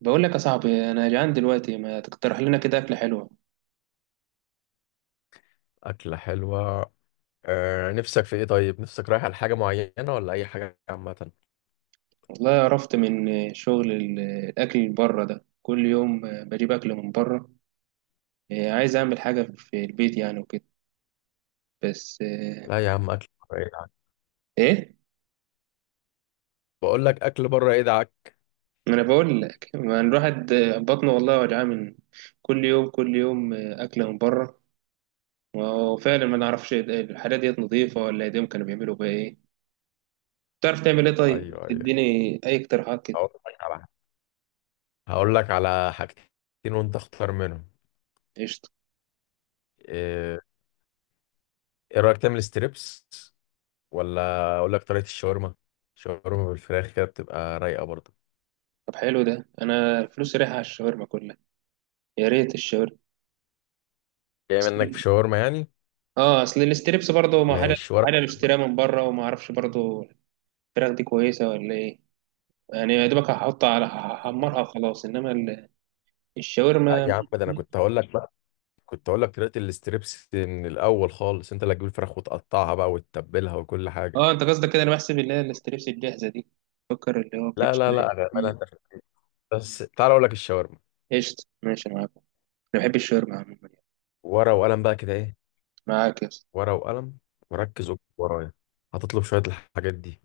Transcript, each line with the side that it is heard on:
right: بقول لك يا صاحبي، انا جعان دلوقتي، ما تقترح لنا كده اكله حلوه؟
left: أكلة حلوة. أه، نفسك في إيه طيب؟ نفسك رايح على حاجة معينة ولا أي حاجة عامة؟
right: والله عرفت من شغل الاكل اللي بره ده، كل يوم بجيب اكل من بره. إيه، عايز اعمل حاجه في البيت يعني وكده. بس إيه.
left: لا يا عم، أكل بره يدعك.
right: إيه؟
left: بقول لك أكل بره يدعك.
right: ما انا بقول لك، ما الواحد بطنه والله وجعان من كل يوم، كل يوم اكله من بره. وفعلا ما نعرفش الحاجات ديت نظيفه، ولا ايديهم كانوا بيعملوا بيها ايه. تعرف تعمل ايه طيب؟
left: أيوه، أيوه.
right: اديني اي اقتراحات كده.
left: هقول لك على هقول لك على حاجتين وأنت اختار منهم.
right: قشطه.
left: إيه إيه رأيك تعمل ستريبس ولا أقول لك طريقة الشاورما؟ شاورما بالفراخ كده بتبقى رايقة برضه.
right: طب حلو، ده انا فلوسي رايحه على الشاورما كلها. يا ريت الشاورما.
left: جاي منك في
right: أصل-
left: شاورما يعني؟
right: اه، اصل الستريبس برضه ما حاجه،
left: مش ورق.
right: حاجه بشتريها من بره وما اعرفش برضه الفراخ دي كويسه ولا ايه. يعني يا دوبك هحطها على هحمرها وخلاص، انما
left: لا يا
right: الشاورما.
left: عم، ده أنا كنت هقول لك طريقة الستريبس من الأول خالص، أنت اللي هتجيب الفراخ وتقطعها بقى وتتبلها وكل حاجة.
right: اه انت قصدك كده، انا بحسب اللي هي الستريبس الجاهزه دي، فكر اللي هو
left: لا لا
right: بتتشتري.
left: لا، أنا- أنت- بس تعال اقول لك الشاورما.
right: قشطه، ماشي معاك. انا بحب الشاورما عموما يعني.
left: ورقه وقلم بقى كده ايه،
right: معاك يا اسطى.
left: ورقه وقلم، وركز واكتب ورايا. هتطلب شويه الحاجات دي.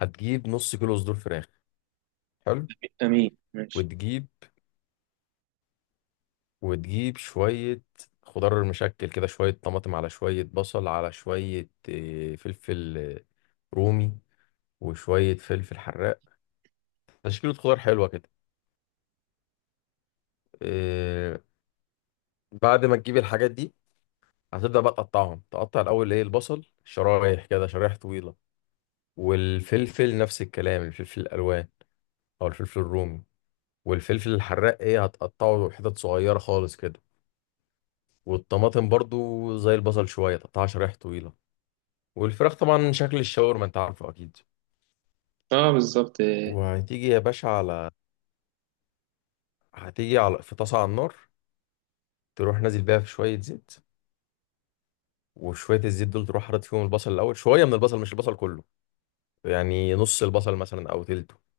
left: هتجيب نص كيلو صدور فراخ. حلو.
right: امين، ماشي.
left: وتجيب وتجيب شويه خضار مشكل كده، شويه طماطم على شويه بصل على شويه فلفل رومي، وشويه فلفل حراق. تشكيله خضار حلوه كده. آه، بعد ما تجيب الحاجات دي هتبدا بقى تقطعهم. تقطع الاول ايه، البصل شرايح كده، شرايح طويله. والفلفل نفس الكلام، الفلفل الالوان او الفلفل الرومي. والفلفل الحراق ايه هتقطعه حتت صغيره خالص كده. والطماطم برضو زي البصل، شويه تقطعها شرايح طويله. والفراخ طبعا شكل الشاورما انت عارفه اكيد.
right: اه بالظبط.
left: وهتيجي يا باشا على، هتيجي على في طاسه على النار، تروح نازل بيها في شويه زيت. وشويه الزيت دول تروح حاطط فيهم البصل الاول، شويه من البصل مش البصل كله، يعني نص البصل مثلا او تلته.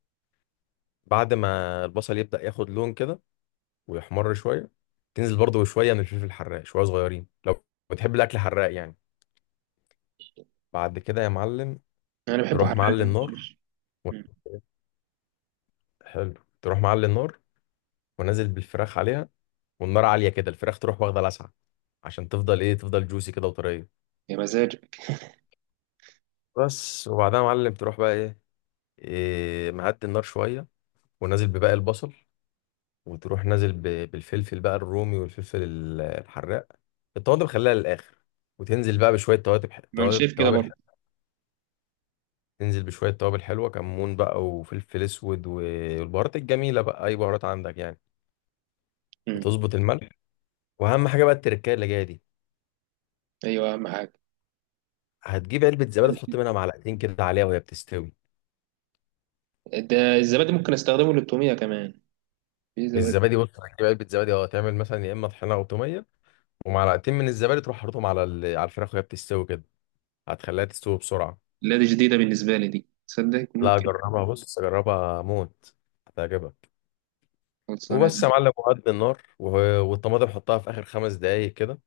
left: بعد ما البصل يبدأ ياخد لون كده ويحمر شويه، تنزل برضه شويه من الفلفل الحراق، شويه صغيرين لو بتحب الاكل حراق يعني. بعد كده يا معلم،
right: انا بحبه
left: تروح
right: حراق.
left: معلي النار و...
right: مم.
left: حلو. تروح معلي النار ونازل بالفراخ عليها. والنار عاليه كده، الفراخ تروح واخده لسعه عشان تفضل ايه، تفضل جوسي كده وطريه.
right: يا مزاجك.
left: بس. وبعدها يا معلم تروح بقى ايه، إيه معدي النار شويه ونازل بباقي البصل، وتروح نازل بالفلفل بقى الرومي والفلفل الحراق. الطماطم خليها للاخر. وتنزل بقى بشويه توابل،
right: ما انا
left: توابل
right: شايف كده
left: توابل،
right: برضه.
left: تنزل بشوية توابل حلوة، كمون بقى وفلفل أسود والبهارات الجميلة بقى أي بهارات عندك يعني.
right: مم.
left: وتظبط الملح. وأهم حاجة بقى التركاية اللي جاية دي.
right: ايوه، اهم حاجه.
left: هتجيب علبة زبادي تحط منها معلقتين كده عليها وهي بتستوي.
right: ده الزبادي ممكن استخدمه للتوميه كمان؟ في زبادي؟
left: الزبادي بص، هتجيب علبة زبادي تعمل مثلا يا إما طحينة أو تومية. ومعلقتين من الزبادي تروح حاططهم على على الفراخ وهي بتستوي كده. هتخليها تستوي بسرعة.
right: لا، دي جديده بالنسبه لي، دي تصدق
left: لا،
right: ممكن.
left: جربها، بص جربها موت، هتعجبك.
right: خلصانه ده.
left: وبس يا معلم، وهد النار والطماطم حطها في آخر 5 دقايق كده.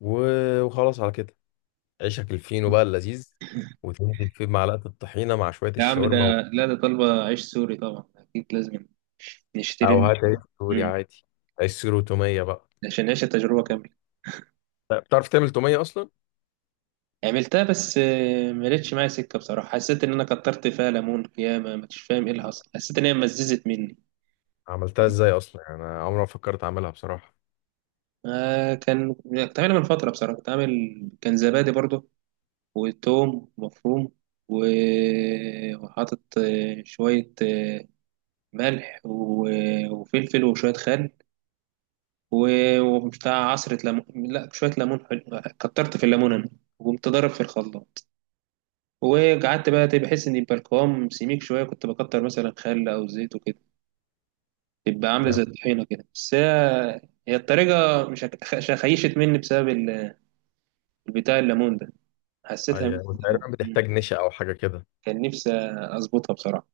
left: وخلاص على كده. عيشك الفينو بقى اللذيذ وتنزل فيه بمعلقة الطحينة مع شوية
right: يا عم ده،
left: الشاورما و...
right: لا ده طالبه عيش سوري طبعا، اكيد لازم
left: أو
right: نشتري.
left: هات عيش سوري
right: مم.
left: عادي. عيش سوري وتومية بقى.
right: عشان نعيش التجربه كامله.
left: لا، بتعرف تعمل تومية أصلا؟
right: عملتها بس ما لقيتش معايا سكه بصراحه، حسيت ان انا كترت فيها ليمون ياما، مش فاهم ايه اللي حصل، حسيت ان هي مززت مني.
left: عملتها إزاي أصلا؟ يعني أنا عمري ما فكرت أعملها بصراحة.
right: آه، كنت عاملها من فتره بصراحه، كنت عامل كان زبادي برضه وتوم مفروم. و- وحاطط شويه، ملح و- وفلفل وشوية خل، و- وبتاع عصرة ليمون. لا شوية ليمون، حلو كترت في الليمون أنا، وقمت ضارب في الخلاط. وقعدت بقى بحس إن يبقى القوام سميك شوية، كنت بكتر مثلا خل أو زيت وكده، تبقى عاملة زي
left: يا
right: الطحينة كده، بس هي هي الطريقة. مش خيشت مني بسبب البتاع الليمون ده، حسيتها
left: أي
right: الأول.
left: تقريبا بتحتاج نشا أو حاجة كده.
right: كان نفسي أظبطها بصراحة.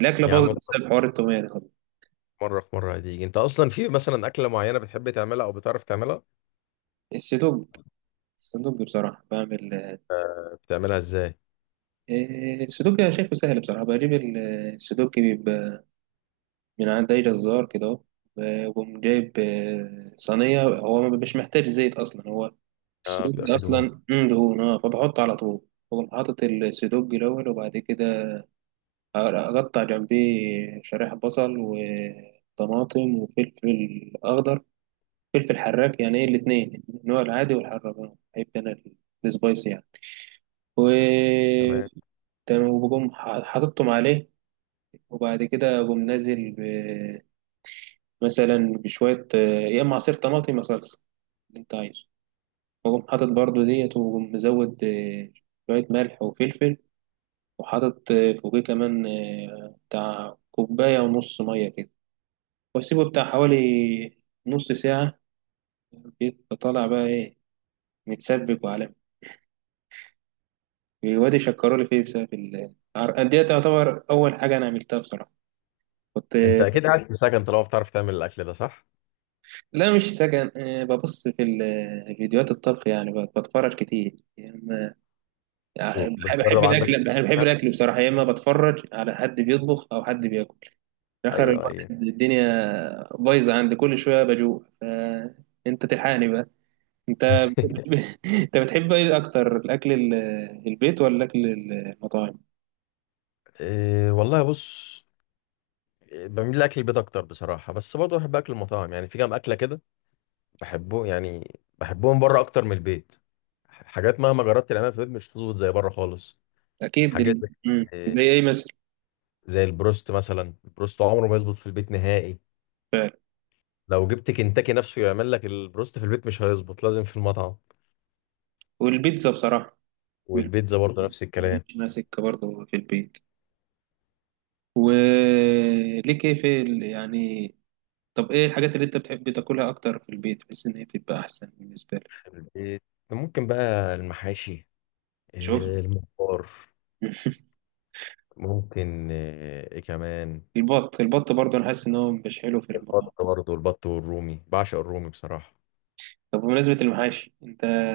right: الأكلة
left: يا
right: باظت
left: عم،
right: بسبب حوار التومية ده.
left: مرة في مرة هتيجي أنت أصلا في مثلا أكلة معينة بتحب تعملها أو بتعرف تعملها؟
right: السدوج. السدوج بصراحة بعمل.
left: آه، بتعملها إزاي؟
right: إيه، السودوكي أنا شايفه سهل بصراحة، بجيب السودوكي بيبقى من عند أي جزار كده، أهو، وأقوم جايب صينية، هو مش محتاج زيت أصلا، هو
left: آه بيبقى
right: السودوكي
left: في دهون.
right: أصلا دهون، فبحط على طول. بقوم حاطط السودوكي الأول، وبعد كده أقطع جنبيه شرايح بصل وطماطم وفلفل أخضر، فلفل حراك يعني، إيه الاتنين، النوع العادي والحراك، بحب أنا السبايسي يعني. و
left: تمام.
right: تمام، وبقوم حاططهم عليه، وبعد كده أقوم نازل مثلا بشوية يا إما عصير طماطم يا صلصة، اللي أنت عايزه، وأقوم حاطط برضو ديت، وأقوم مزود، شوية ملح وفلفل، وحاطط فوقيه كمان، بتاع كوباية ونص مية كده، وأسيبه بتاع حوالي نص ساعة، بيبقى طالع بقى إيه، متسبك وعلم، وادي شكرولي فيه بسبب ديت. تعتبر أول حاجة أنا عملتها بصراحة، كنت
left: أنت أكيد قاعد في سكن طالما بتعرف تعمل الأكل ده صح؟
right: لا مش سكن. ببص في فيديوهات الطبخ يعني، بتفرج كتير يا اما. بحب
left: وبتجرب
right: بحب
left: عندك.
right: الاكل، بحب الاكل بصراحه، يا اما بتفرج على حد بيطبخ او حد بياكل في الاخر،
left: أيوه، أيوه.
right: الواحد الدنيا بايظه عند كل شويه بجوع، فانت تلحقني بقى. انت بت- انت بتحب ايه اكتر، الاكل البيت ولا الاكل المطاعم؟
left: إيه والله، بص، بميل لاكل البيت اكتر بصراحه، بس برضه بحب اكل المطاعم يعني، في كام اكله كده بحبه يعني، بحبهم بره اكتر من البيت. حاجات مهما جربت تعملها في البيت مش هتظبط زي بره خالص.
right: اكيد
left: حاجات زي
right: زي ايه مثلا؟
left: زي البروست مثلا. البروست عمره ما يظبط في البيت نهائي.
right: فعلا.
left: لو جبت كنتاكي نفسه يعمل لك البروست في البيت مش هيظبط، لازم في المطعم.
right: والبيتزا بصراحه،
left: والبيتزا
right: والبيتزا
left: برضه نفس الكلام.
right: ماليش ماسكه برضه في البيت. وليك ايه في يعني؟ طب ايه الحاجات اللي انت بتحب تاكلها اكتر في البيت، بحيث ان هي بتبقى احسن بالنسبه لك؟
left: البيت ممكن بقى المحاشي،
right: شوف.
left: آه، الممبار، ممكن آه، ايه كمان.
right: البط، البط برضه انا حاسس ان هو مش حلو في
left: البط
right: المطبخ.
left: برضه، البط والرومي، بعشق الرومي بصراحه.
right: طب بمناسبه المحاشي، انت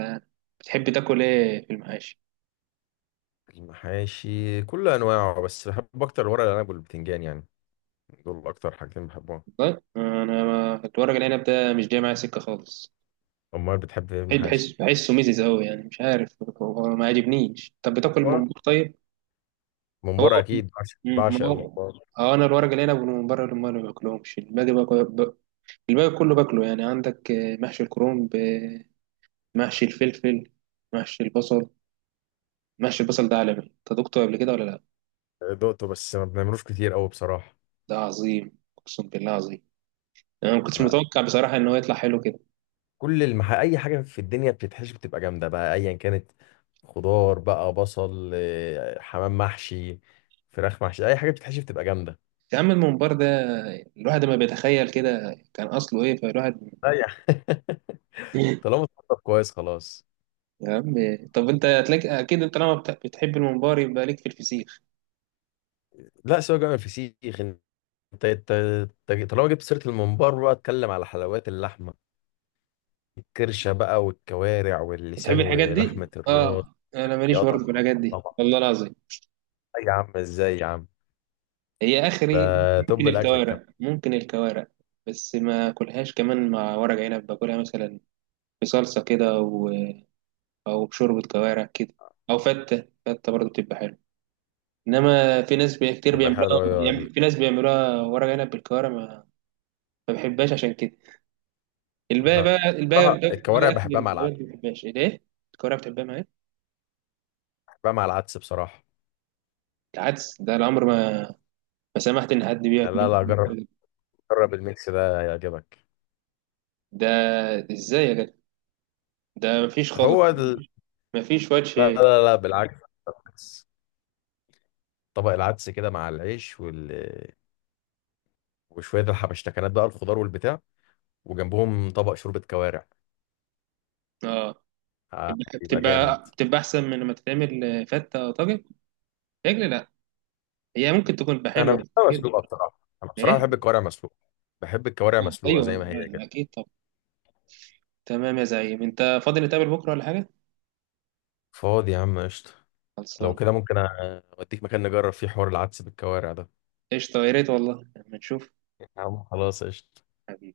right: بتحب تاكل ايه في المحاشي؟
left: المحاشي كل انواعه، بس بحب اكتر الورق العنب والبتنجان يعني، دول اكتر حاجتين بحبهم.
right: والله انا الورق العنب ده مش جاي معايا سكه خالص.
left: امال بتحب ايه المحاشي؟
right: بحسه ميزز قوي يعني، مش عارف هو ما عجبنيش، طب بتاكل
left: هو
right: من بره طيب؟ هو
left: ممبار اكيد، بعشق بعشق
right: ما هو،
left: الممبار.
right: اه انا الورق العنب من بره اللي ما باكلهمش، الباقي الباقي كله باكله يعني، عندك محشي الكرنب، محشي الفلفل، محشي البصل. محشي البصل ده عالمي، انت دقته قبل كده ولا لا؟
left: دقته بس ما بنعملوش كتير قوي بصراحه.
right: ده عظيم، اقسم بالله عظيم، يعني انا ما كنتش
left: لا.
right: متوقع بصراحه ان هو يطلع حلو كده.
left: كل المح... اي حاجه في الدنيا بتتحشي بتبقى جامده بقى ايا كانت. خضار بقى، بصل، آه، حمام محشي، فراخ محشي، اي حاجه بتتحشي بتبقى جامده.
right: يا عم الممبار ده، الواحد ما بيتخيل كده كان اصله ايه، فالواحد
left: لا يعني. طالما اتحطت كويس خلاص.
right: يا عم، طب انت هتلاقي اكيد، انت لما بتحب الممبار يبقى ليك في الفسيخ.
left: لا، سواء جامد الفسيخ. انت انت انت طالما جبت سيره الممبار بقى اتكلم على حلويات اللحمه، الكرشه بقى والكوارع
right: بتحب
left: واللسان
right: الحاجات دي،
left: ولحمه الراس.
right: اه؟ انا
left: يا
right: ماليش برضه في
left: طبعا،
right: الحاجات دي
left: طبعا.
right: والله العظيم.
left: أي يا عم، ازاي يا عم؟
right: هي
left: ده
right: اخري.
left: توب
right: ممكن
left: الاكل الكلام.
right: الكوارع، ممكن الكوارع. بس ما اكلهاش كمان، مع ورق عنب باكلها مثلا، بصلصه كده، او بشوربه كوارع كده، او فته، فته برضه بتبقى حلوه، انما في ناس كتير
left: تبقى
right: بيعملوها،
left: حلوه يا
right: يعني في ناس بيعملوها ورق عنب بالكوارع. ما بحبهاش عشان كده. الباقي
left: لا.
right: بقى الباقي بقى
left: بصراحه
right: بقى اكل.
left: الكوارع
right: الحاجات دي ما بحبهاش ليه؟ الكوارع بتحبها معايا؟
left: بحبها مع العدس بصراحه.
right: العدس ده العمر ما سمحت ان حد
left: لا
right: بياكل.
left: لا، جرب، جرب الميكس ده هيعجبك.
right: ده، ازاي يا جدع؟ ده مفيش خالص،
left: هو ال...
right: مفيش
left: لا
right: وجه.
left: لا لا، بالعكس، بالعكس. طبق العدس كده مع العيش وال... وشويه الحبشتكنات بقى الخضار والبتاع، وجنبهم طبق شوربه كوارع.
right: اه.
left: آه،
right: بتبقى
left: يبقى جامد.
right: بتبقى بتبقى احسن من لما تتعمل فته او طاجن. رجل لا، هي ممكن تكون
left: انا
right: بحلوه بس
left: بحبها
right: كده.
left: مسلوقه بصراحه، انا بصراحه
right: ايه؟
left: بحب الكوارع
right: آه،
left: مسلوقه
right: ايوه
left: زي ما هي
right: آه،
left: كده.
right: اكيد. طب تمام يا زعيم، انت فاضي نتقابل بكره ولا حاجه؟
left: فاضي يا عم قشطه. لو
right: خلصان.
left: كده ممكن اوديك مكان نجرب فيه حوار العدس بالكوارع ده.
right: قشطه، يا ريت والله لما نشوف.
left: يا عم خلاص قشطه.
right: حبيبي.